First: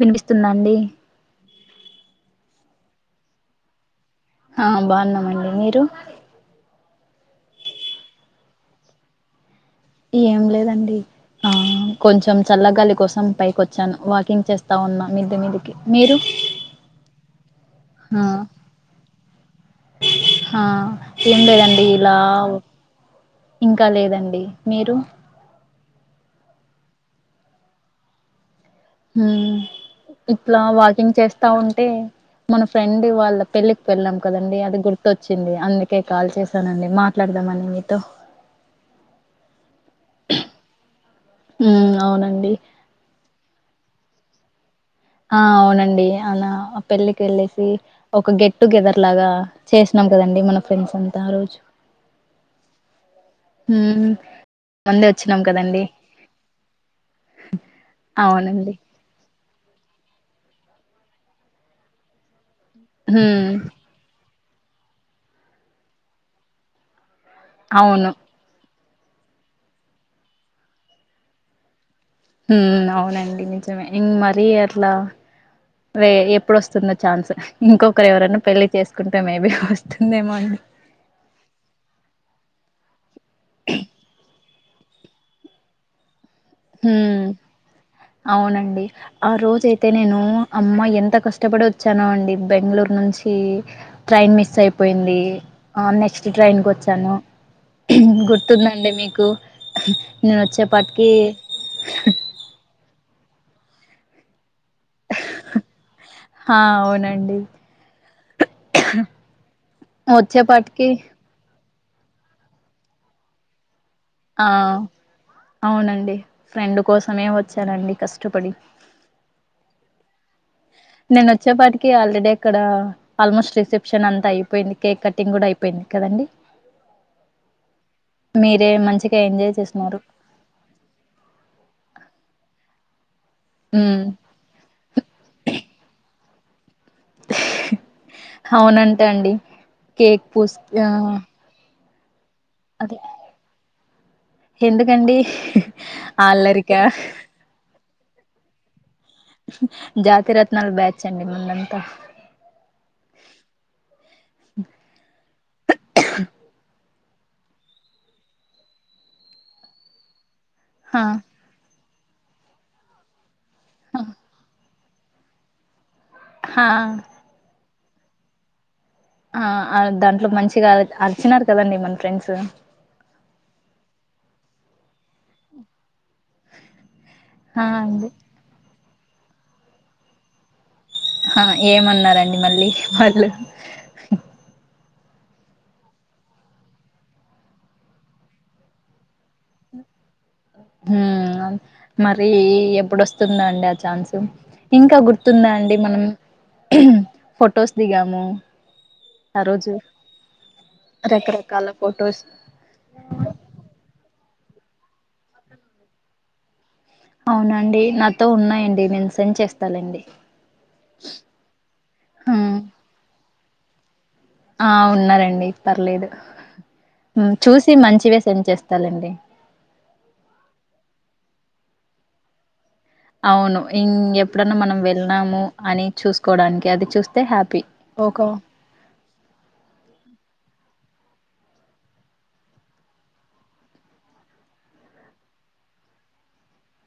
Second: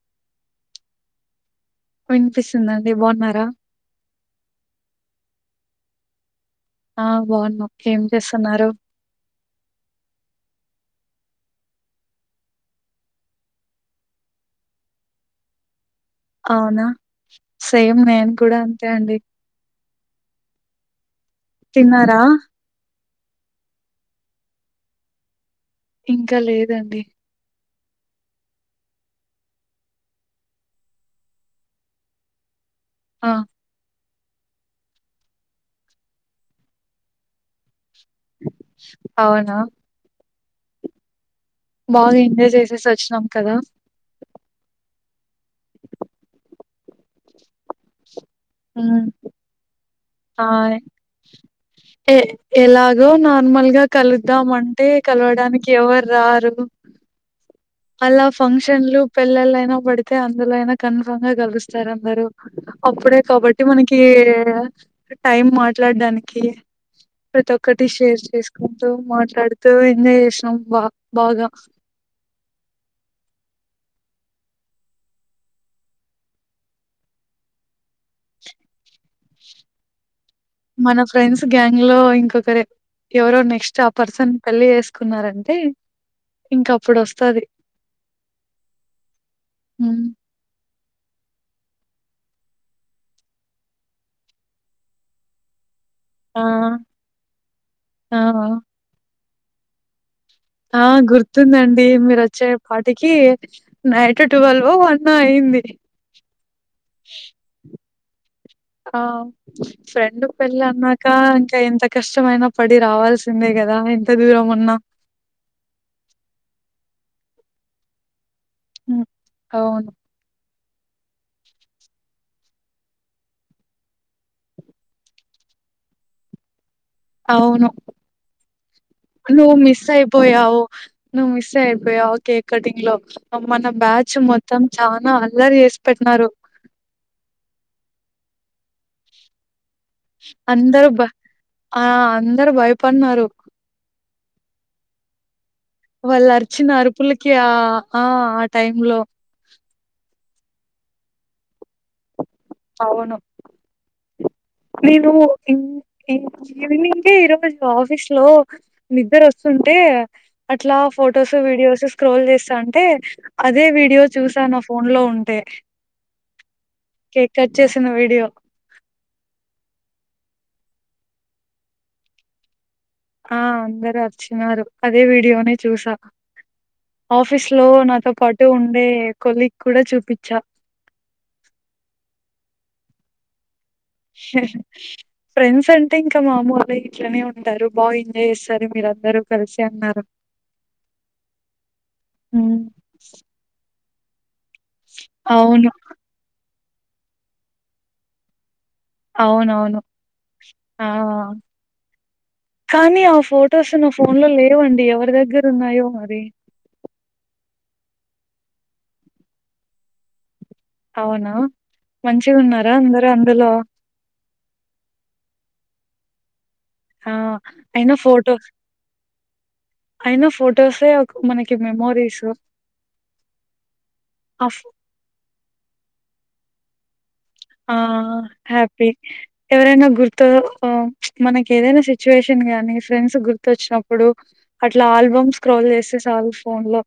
వినిపిస్తుందా అండి వినిపిస్తుందండి బాగున్నారా ఆ బాగున్నామండి మీరు ఆ బాగున్నాం ఏం చేస్తున్నారు ఏం లేదండి ఆ కొంచెం చల్లగాలి కోసం పైకి వచ్చాను వాకింగ్ చేస్తా ఉన్నా మిద్ది మీదికి మీరు అవునా సేమ్ ఆ నేను కూడా అంతే అండి ఆ ఏం లేదండి ఇలా తిన్నారా ఇంకా లేదండి మీరు ఇంకా లేదండి హుమ్ ఇట్లా వాకింగ్ చేస్తా ఉంటే మన ఫ్రెండ్ ఆ! వాళ్ళ పెళ్లికి వెళ్ళాం కదండీ అది గుర్తొచ్చింది అందుకే కాల్ చేశానండి మాట్లాడదామని మీతో అవునా హ్మ్ బాగా ఎంజాయ్ అవునండి చేసేసి వచ్చినాం కదా ఆ అవునండి అలా పెళ్లికెళ్లేసి ఉమ్ కదండి మన అయ్ ఫ్రెండ్స్ అంతా ఆ రోజు ఎ ఎలాగో నార్మల్గా హ్మ్ కలుద్దామంటే మంది వచ్చినాం కలవడానికి కదండి ఎవర్రారు అలా అవునండి ఫంక్షన్లు పెల్ ల్లలయినా పడితే అందులో అయినా కన్ఫామ్గా కలుస్తారు అందరూ అప్పుడే హ్మ్ కాబట్టి మనకీ [unintelligible] టైం మాట్లాడ్డానికి ప్రతొక్కటి అవును షేర్ చేసుకు తు మాట్లాడుతూ ఎంజాయ్ జేసినాం బా బాగా మ్మ్ అవునండి నిజమే ఇన్ మరీ అట్లా రే ఎప్పుడొస్తుందో ఛాన్స్ ఇంకొకరెవరన్న పెళ్లి చేసుకుంటే మేబీ వస్తుందేమో అండి మన ఫ్రెండ్స్ గ్యాంగ్లో ఇంకొకరే ఎవరో నెక్స్ట్ ఆ పర్సన్ పెళ్ళి జేస్కున్నారంటే మ్ అవునండి. ఆ రోజైతే హ్మ్ నేను అమ్మాయి ఎంత కష్టపడొచ్చానో అండి బెంగళూరు నుంచీ ట్రైన్ మిస్సయిపోయింది ఆ నెక్స్ట్ ఆ ట్రైన్కొచ్చాను ఆ గుర్తుందండి మీకు నేనొచ్చేప్పాటికి దాన్తెముంది మీరు వచ్చే పాటిక్ కీ నైట్ టువెల్ ఓ వన్నో అయింది ఆ! అవునండి. ఆ ఫ్రెండ్ వచ్చేపాటికి పెళ్ళాన్నాక ఇంకా ఎంత కష్టమైన పడి రావాల్సిందే కదా ఆ దూరం ఉన్నా అవునండి ఫ్రెండు కోసమే వచ్చానండి కష్టపడి హ్మ్ అవును నేనొచ్చేప్పాటికి ఆల్రెడీ అక్కడ ఆల్మోస్ట్ రిసెప్షనంతా అయిపోయింది కేక్ కట్టింగ్ కూడా అయిపోయింది కదండి అవును మంచిగా నువ్ ఎంజాయ్ చేసినారు. మిస్సైపోయావు నువ్ మిస్సైఅపోయావు కేక్ కటింగ్ లో మన హ్మ్. బ్యాచ్ మొత్తం చానా అల్లరి చేసి పెట్టినారు అవునంటా అండి కేక్ పూసి ఆ అందరూ బ ఆ అం సరే అదే భయపన్నారు ఎందుకండి వాళ్ళు అరిచిన అల్లరిక అరుపులకి ఆ ఆ ఆ టైమ్ లో జాతిరత్ నాల్ బ్యాచ్ అండి మన్మంతా అవును నేను ఈ ఈ రోజ్ ఈవ్నింగ్ యే ఈ రోజు ఆఫీస్ లో నిద్దర వస్తుంటే అట్లా హా ఫొటోసు వీడియోసెస్ స్క్రోల్ చేస్తా ఉంటే అదే వీడియో చూసాను ఫోన్ లో ఉంటే హా కేక్ కట్ చేసిన వీడియో ఆ అ దాంట్లో మంచిగా అరిచినారు కదండి మన ఫ్రెండ్స్ ఆ అందరు అర్చినారు అదే వీడియోనే చూసా ఆఫీస్ హా లో అండి నాతో పాటు ఉ దే కొలిక్ కూడా చూపిచ్చా ఆ ఏమన్నారంండి మళ్ళీ వాళ్ళు ఫ్రెండ్స్ అంటే ఇంకా మామూలె ఇట్లనే ఉంటారు బాగా ఎంజాయ్ చేస్తారు మీర అందరూ కలిసి అన్నారు. హ్మ్ మరి హ్మ్. ఎప్పుడొస్తుందండి ఆ ఛాన్స్ ఇంకా గుర్తుందా అవును. అండి మనం ఫోటోస్ దిగాము ఆ రోజు అవునవును ఆ రకరకాల ఫొటోస్ కానీ ఆ ఫొటోస్ నా ఫో న్లోలో లేవండి ఎవరి దగ్గర ఉన్నాయో మరి అవునండి నాతో ఉన్నాయండి. నేను సెండ్ చేస్తాలేండి. అవునా మంచిగా హ్మ్. ఉన్నారా అందరు అ హలో ఆ ఉన్నారండి పర్లేదు ఆ! చూసి అయినా మంచిగా ఫోటో సెండ్ చేస్తాలెండి. అయినా ఫొటోసే ఒక మనకి మెమోరీస్ అవును ఇ ఎప్పుడన్నా మనం వెళ్నాము అని చూసుకోవడానికి అది చూస్ ఆ హ్యాపీ ఎవరైనా గుర్తు ఆ మనకి ఏదైనా సిచ్యువేషన్ గాని ఫ్రెండ్స్ గుర్తొచ్చినప్పుడు అట్లా ఆల్బమ్ స్క్రోల్ చేస్తే సాలు ఫోన్ లో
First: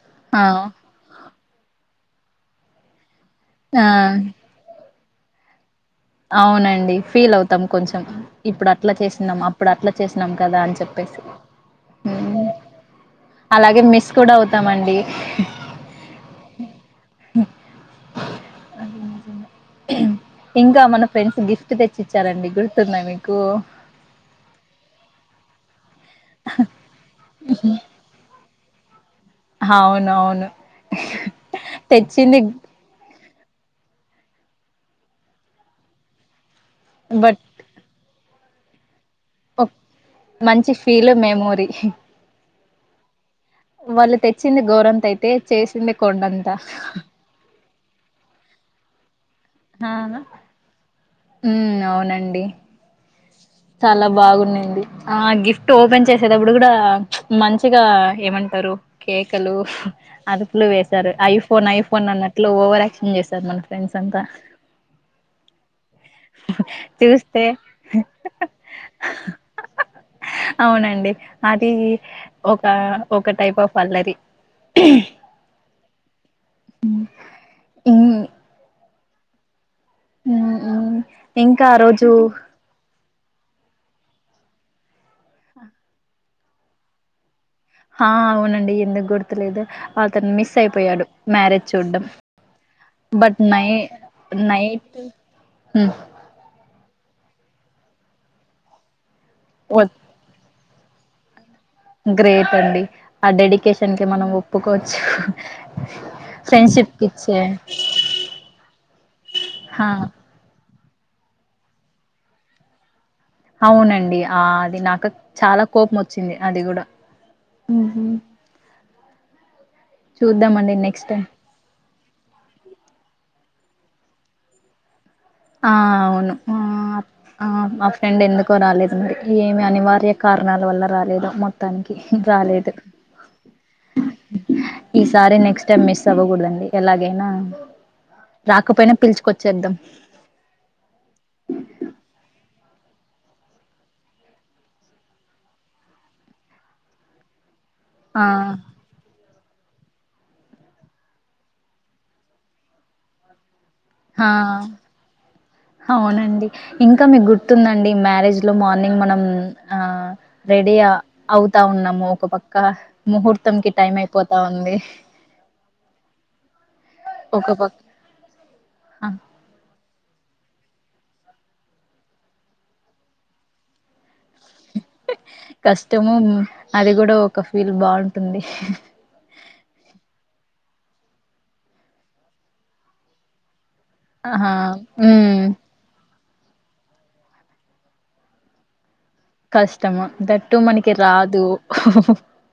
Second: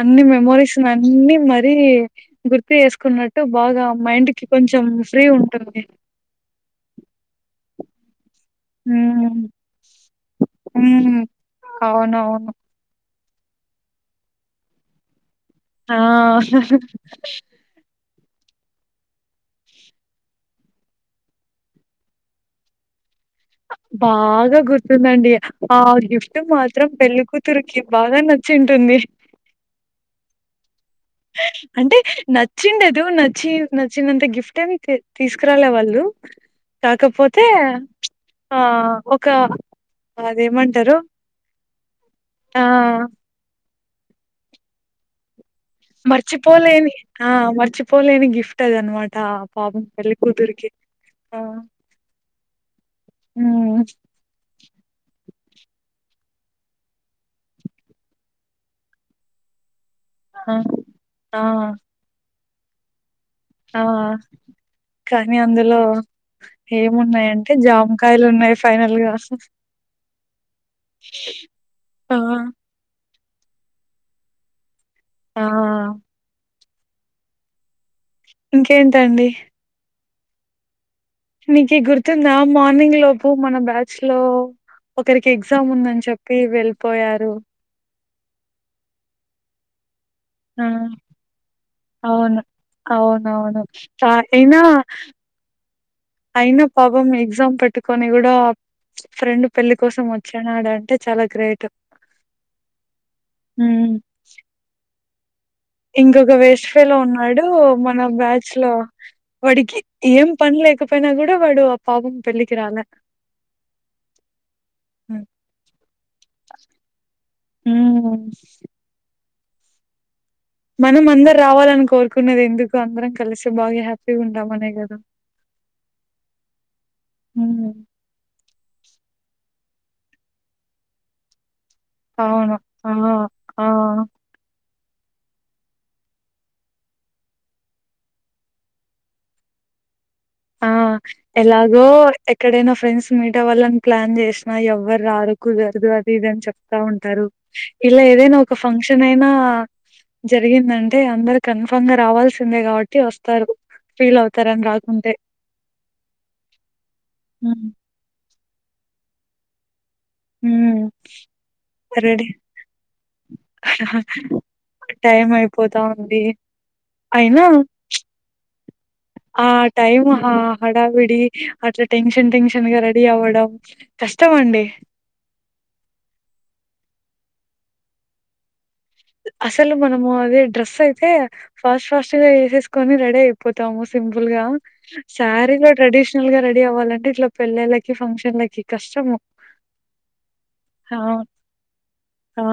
అన్ని ఆ మెమోరీస్ అన్ని మ అన్నీ గుర్తు చేసుకుని మ బాగా ఆ మైండ్ కొంచెం ఫ్రీ ఉంటది అవునండి ఫీల్ అవుతాం కొంచెం ఇప్పుడు అట్లా చేసినాం హ్మ్ అప్పుడు అట్లా చేసినాం కదా అని చెప్పేసి హ్మ్ అవునవును అలాగే మిస్ కూడా అవుతామండి. ఆ ఇం ంక మన ఫ్రెండ్స్ గిఫ్ట్ తెచ్చిచ్చారండి గుర్తుందా మీ బాగా గుర్తుందండి ఆ గిఫ్ట్ మాత్రం పెళ్ళి కూతురుకి బాగా నచ్ చ్చింటుంది. అవునవును అంటే నచ్చిండదు నచ్ నచ్చి నచ్చినంత గిఫ్ట్ ఏవి తీ తీసుకురాల వాళ్ళు కాకపోతే ఆ ఒక ఓహ్ మంచి అదేమంటారు ఫీల్ మెమోరీ ఆ వాళ్ళు తెచ్చింది గోరంత అయితే చేసింది కొండంత మర్చిపోలేని ఆ మర్చిపోలేని గిఫ్ట్ తదనుమా తా పాపం వెళ్ళి అవునా కూతురుకి ఉమ్ అవునండి చాలా బాగున్నింది ఆ గిఫ్ట్ ఓపెన్ చేసేటప్పుడు కూడా మంచిగా ఏమంటారు కేకలు ఆ అదుపులో వేసారు ఆ ఐఫోన్ ఐఫోన్ అన్నట్ ఇంట్లో ఓవర్యాక్షన్ చేస్త సార్ మన ఆ ఫ్రెండ్స్ అంత కానీ అందులో చూస్తే ఏమున్నాయంటే జామకాయలు ఉన్నాయి ఫైనల్గా అవునండి అది ఒక ఒక టైప్ ఆఫ్ అల్లరి ఆ ఏఢ ఇంకేంటం ఉకి నీకు గుర్తుందా మార్నింగ్ అప్పు మన బ్యాచ్ లో ఒకరికి ఎగ్జామ్ ఉందని చెప్పి వెళ్ళిపోయారు హ అవునండి ఎందుకు గుర్తులేదు. అతను మిస్ ఆ అయిపోయాడు మ్యారేజ్ చూడ్డం అవును బట్ అవునవును నై అయినా నైట్ అయినా పాపం ఎగ్జామ్ పెట్టుకొని కూడా ఫ్రెండ్ పెళ్లి వద్ కోసం వచ్చి నాడంట అంటే చాలా గ్రేట్ గ్రేట్ అండి ఆ హ్మ్. డెడికేషన్ కి మనం ఒప్పుకోవచ్చు ఇంకొక వేస్ట్ ఫెలో ఫ్రెండ్‌షిప్‌కిచ్చే ఉన్నాడు మన బ్యాచ్ లో వాడికి ఆ! ఏం పని లేకపో పోయినా కూడ వాడు పాపం పెళ్ళికి రాల అవునండి ఆ అది నాకు హ్మ్. చాలా కోపం వచ్చింది అది కూడా హ్మ్. మనం నెక్స్ట్ టైమ్. అందర్ రావాలన్ కోర్ అకున్నది ఎందుకు అందరం కలిసి బాగా హ్యాపీగా ఉంటామనే కదా ఆ అవును ఆ ఆ హ్మ్. మా ఫ్రెండ్ ఎందుకో రాలేదు మ ఏమి అనివార్య కారణాల వల్ల రాలేదొ మొ మొత్తానికి అవును రాలేదు ఆ ఆ ఈసారి నెక్స్ట్ టైం మిస్ అవ్వకూడదండి ఎలాగైనా రాకపోయినా పిలుచుకొచ్చేద్దాం ఆ ఎలాగో ఎక్కడైనా ఫ్రెండ్స్ మీట్ అవాళ్లని ప్లాన్ చేసినా ఎవ్వరు రారు కుదరదు అది ఇదని చెప్తా ఉంటారు ఇలా ఆ ఏదైనా ఒక ఫంక్షన్ అయినా జరిగిందంటే అందరు కన్ఫామ్ గా రావాల్సిందే కాబట్టి వస్తారు ఫీల్ ఆ అవుతార అని రాకుంటే అవునండి ఇంకా మీకు హ్మ్ గుర్తుందండి మ్యారేజ్ లో మార్నింగ్ మనం ఆ రెడీ హ్మ్. ఆ అవుతా ఉన్నాము ఒక రెడీ పక్క ముహూర్తంకి టైం అయిపోతా ఉంది టైం అయిపోతా ఉంది అయినా ఒక ప ఆ టైమ్ హా హడావిడి అట్లా టెన్షన్ టెన్షన్ గా రెడీ అవ్వడం కష్టం అండి కష్టము అది కూడా ఒక ఫీల్ బాగుంటుంది అసలు మనము [unintelligible] అయితే ఫాస్ట్ ఫాస్ట్ గా వేసేసుకొని రెడీ అయిపో తాము సింపుల్గా ఆహా ఉమ్ శారీగా ట్రెడిష్ షనల్ రెడీ అవ్వాలంటే ఇట్లా పెళ్ళిళ్ళకి ఫంక్షన్లకి కష్టం కష్టము దట్టు మనకి రాదు ఆ!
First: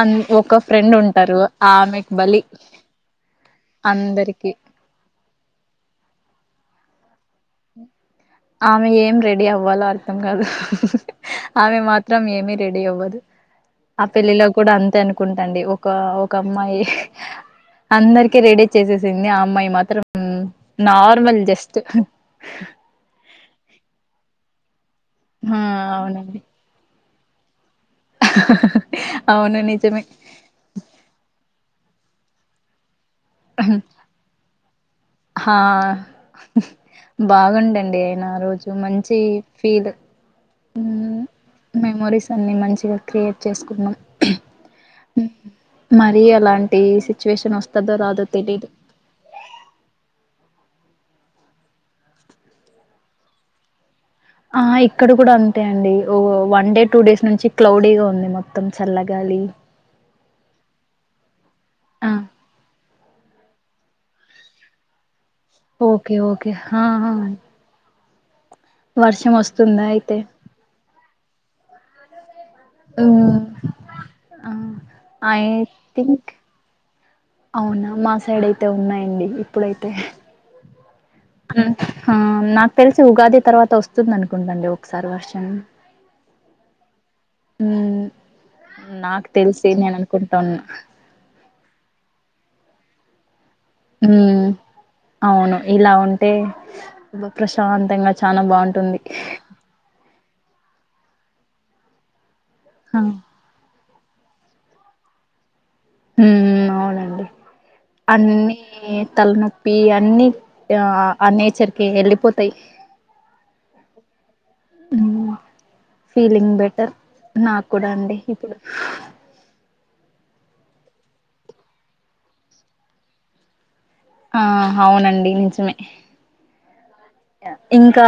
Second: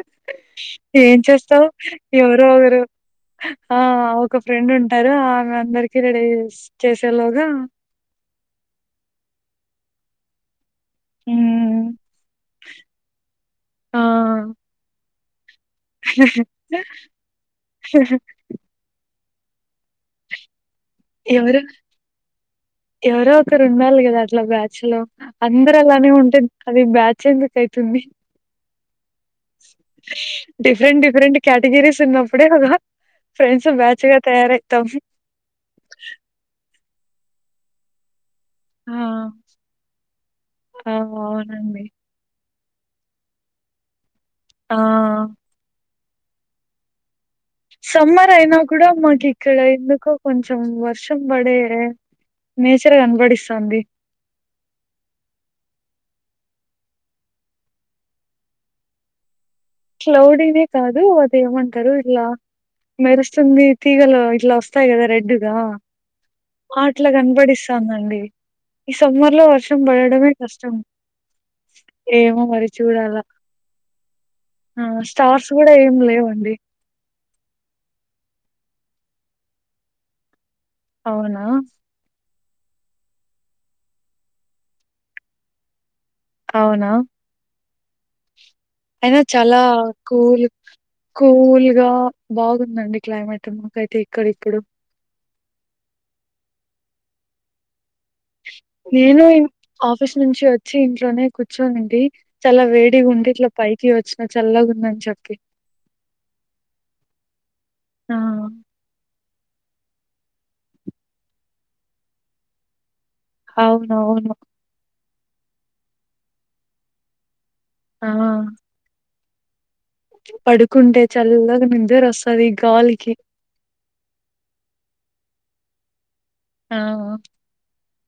అన్ ఒక ఫ్రెండ్ ఏం ఉంటారు చేస్తావు ఆమెకి బలి ఎవరో ఓగరు ఆ ఒక అందరికి ఫ్రెండ్ ఉంటారు ఆమె అందరికి రెడీ చెస్ చే ఆమె ఏం రెడి అవ్ వాలో అర్థం కాదు ఆమె హ్మ్. మాత్రం ఏమి రెడీ అవ్వదు ఆ పెళ్లిలో కూడా అంతే ఆన్ ఆండీ ఒక ఒక అమ్మాయి అందరికి రెడీ చేసే ఆ అమ్మాయి మాత్రం నార్మల్ ఎవరో జస్ట్ ఎవరో ఒకరు ఉండాలి కదా అట్లా బ్యాచ్ లో ఆ అందరలానే ఉంటే అవునండి అది బ్యా చిందుక్ [unintelligible] చింది అవును నిజమే డిఫరెంట్ డిఫరెంట్ క్యాటగిరీస్ చిన్నప్పుడే కదా ఫ్రెండ్స్ బ్యాచ్ గా తయారయితం హా బాగుండండి ఆ రోజు ఆ మంచి ఫీల్ ఆ అవునండి కొన్ని మంచిగా క్రియేట్ చేసుకున్నాం ఆ మరి అలాంటి సిచ్యువేషన్ వస్తదో రాదో సమ్మర్ అయినా తెలీదు కూడా మాకు ఇక్కడ ఎందుకు కొంచం కొంచం వర్షం పడే నేచర్ కనబడిస్తుంది ఆ ఇక్కడ కూడా అంతే అండి ఓ వన్ డే టూ డేస్ నుంచి క్లౌడీగా ఉంది మొత్తం చల్లగాలి క్లౌడీనే కాదు అదేమంటారు ఆ! తిగలు ఇట్లా వస్తాయి కదా రెడ్ ఓకే. ఓకే. ఆ! అట్లా ఆ! కనపడిస్తాందండి ఈ సమ్మర్ లో వర్షం వస్తుందా అయితే? పడడమే కష్టం ఏమో మరి చూడాల హ్మ్. ఆ ఐ స్టోర్స్ కూడా ఏమి థింక్ లేవండి తే ఉన్నాయండి ఇప్పుడైతే అవునా హ నాకు తెలిసి ఉగాది తర్వాత వస్తుంది అనుకుంటండి ఒకసారి వర్షం అవునా హ్మ్. అయినా నాకు చాలా తెలిసి నేను కూల్ అనుకుంటున్నా. కూల్గా బాగు నండి క్లైమేట్ మాకైతే ఇక్కడ హ్మ్. ఇప్పుడు అవును ఇలా ఉంటే ప్రశాంతంగా చానా బావుంటుంది. నేను ఇ ఆఫీస్ నుంచి వచ్చి ఇంట్లోనే కూర్చోనండి చాలా వేడి ఆ! ఉంది లో పయి కి వచ్చినా చల్లగా ఉందని చెప్పి ఉ అవునండి ఆ! అన్నీ తలనొప్పి పి అన్నిీ ఆ నేచర్ క వెళ్ళిపోతాయి అవునవును ఫీలింగ్ బెటర్ నాకు కూడా ఆ! అండి ఇప్పుడు పడుకుంటే చల్లగా నిద్దర వస్తది ఈ గాలికి ఆ అవునండి నిజమే ఆ! ఇంకా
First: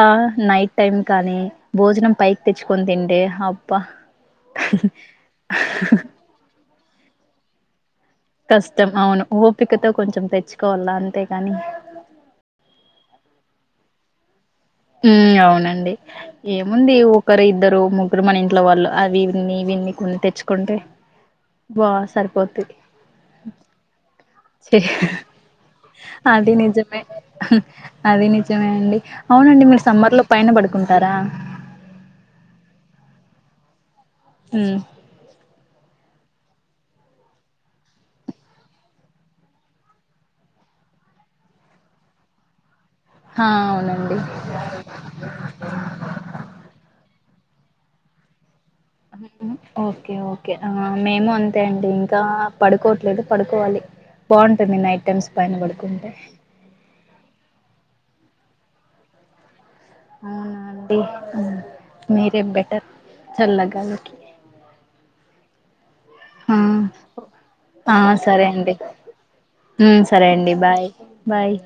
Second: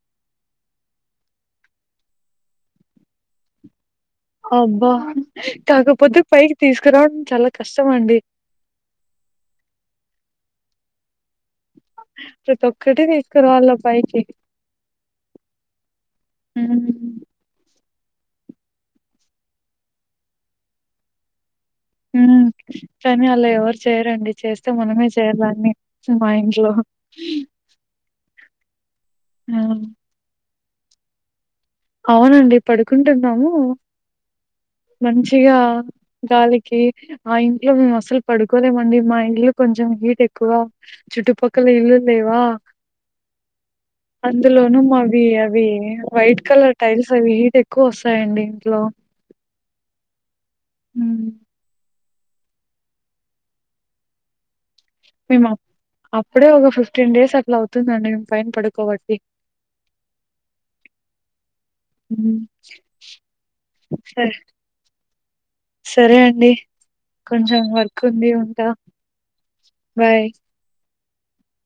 నైట్ టైమ్ కానీ భోజనం పైకి తెచ్చుకొని తింటే అబ్బా అబ్బా కాకపోతే పైకి తీస్ రాం చాలా కష్టం అండి. కష్టం అవును ఓపికతో కొంచెం తెచ్చుకోవాల అంతేగాని కటి తీసుకురావళ్ళ పైకి హ్మ్ అవునండి ఏముంది హ్మ్. ఒకరు ఇద్దరు ముగ్ గ్గురు మన ఇంట్లో వాళ్ళు అవిన్ని ఇవిన్ని కొన్ని తెచ్చుకుంటే బా సరిపోద్ది కానీ అలా ఎవరు చేయరండి. చేస్తే మనమే చే చేయాలాన్ని మా అది ఇంట్లో జమే అండి అవునండి ఆ! మీరు సమ్మర్ లో పైన పడు కుంటారా అవునండి పడుకుంటున్నాము. ఉమ్ మంచిగా గాలికి ఆ ఇంట్లో మేము అసలు పడుకోలేమండి. మా ఇల్లు కొంచెం హీట్ ఎక్కువ చుట్టుపక్కల ఇల్లు లేవా హా అవునండి అందులోను మావి అవి వైట్ కలర్ సల్ హీట్ ఎక్కువ వస్తాయండి. ఇంట్లో ఓకే ఓకే కే హ్మ్. మేము అంతే అండి ంకా పడుకోవట్లేదు పడుకోవాలి నైట్ టైమ్స్ మేము పైన అప్ పడుకుంటే అప్పుడే ఒక ఫిఫ్టీన్ డేస్ అట్లా అవుతుందండి. పైన పడుకోబట్టి అవునా అండీ హ్మ్. మీరే బెటర్ చల్ల గాలికి సరే సరే అండి. ఆ కొంచెం ఆ వర్క్ ఉంది సరే ఉంటా. అండి హ్మ్ బాయ్. సరే అండి బాయ్ బాయ్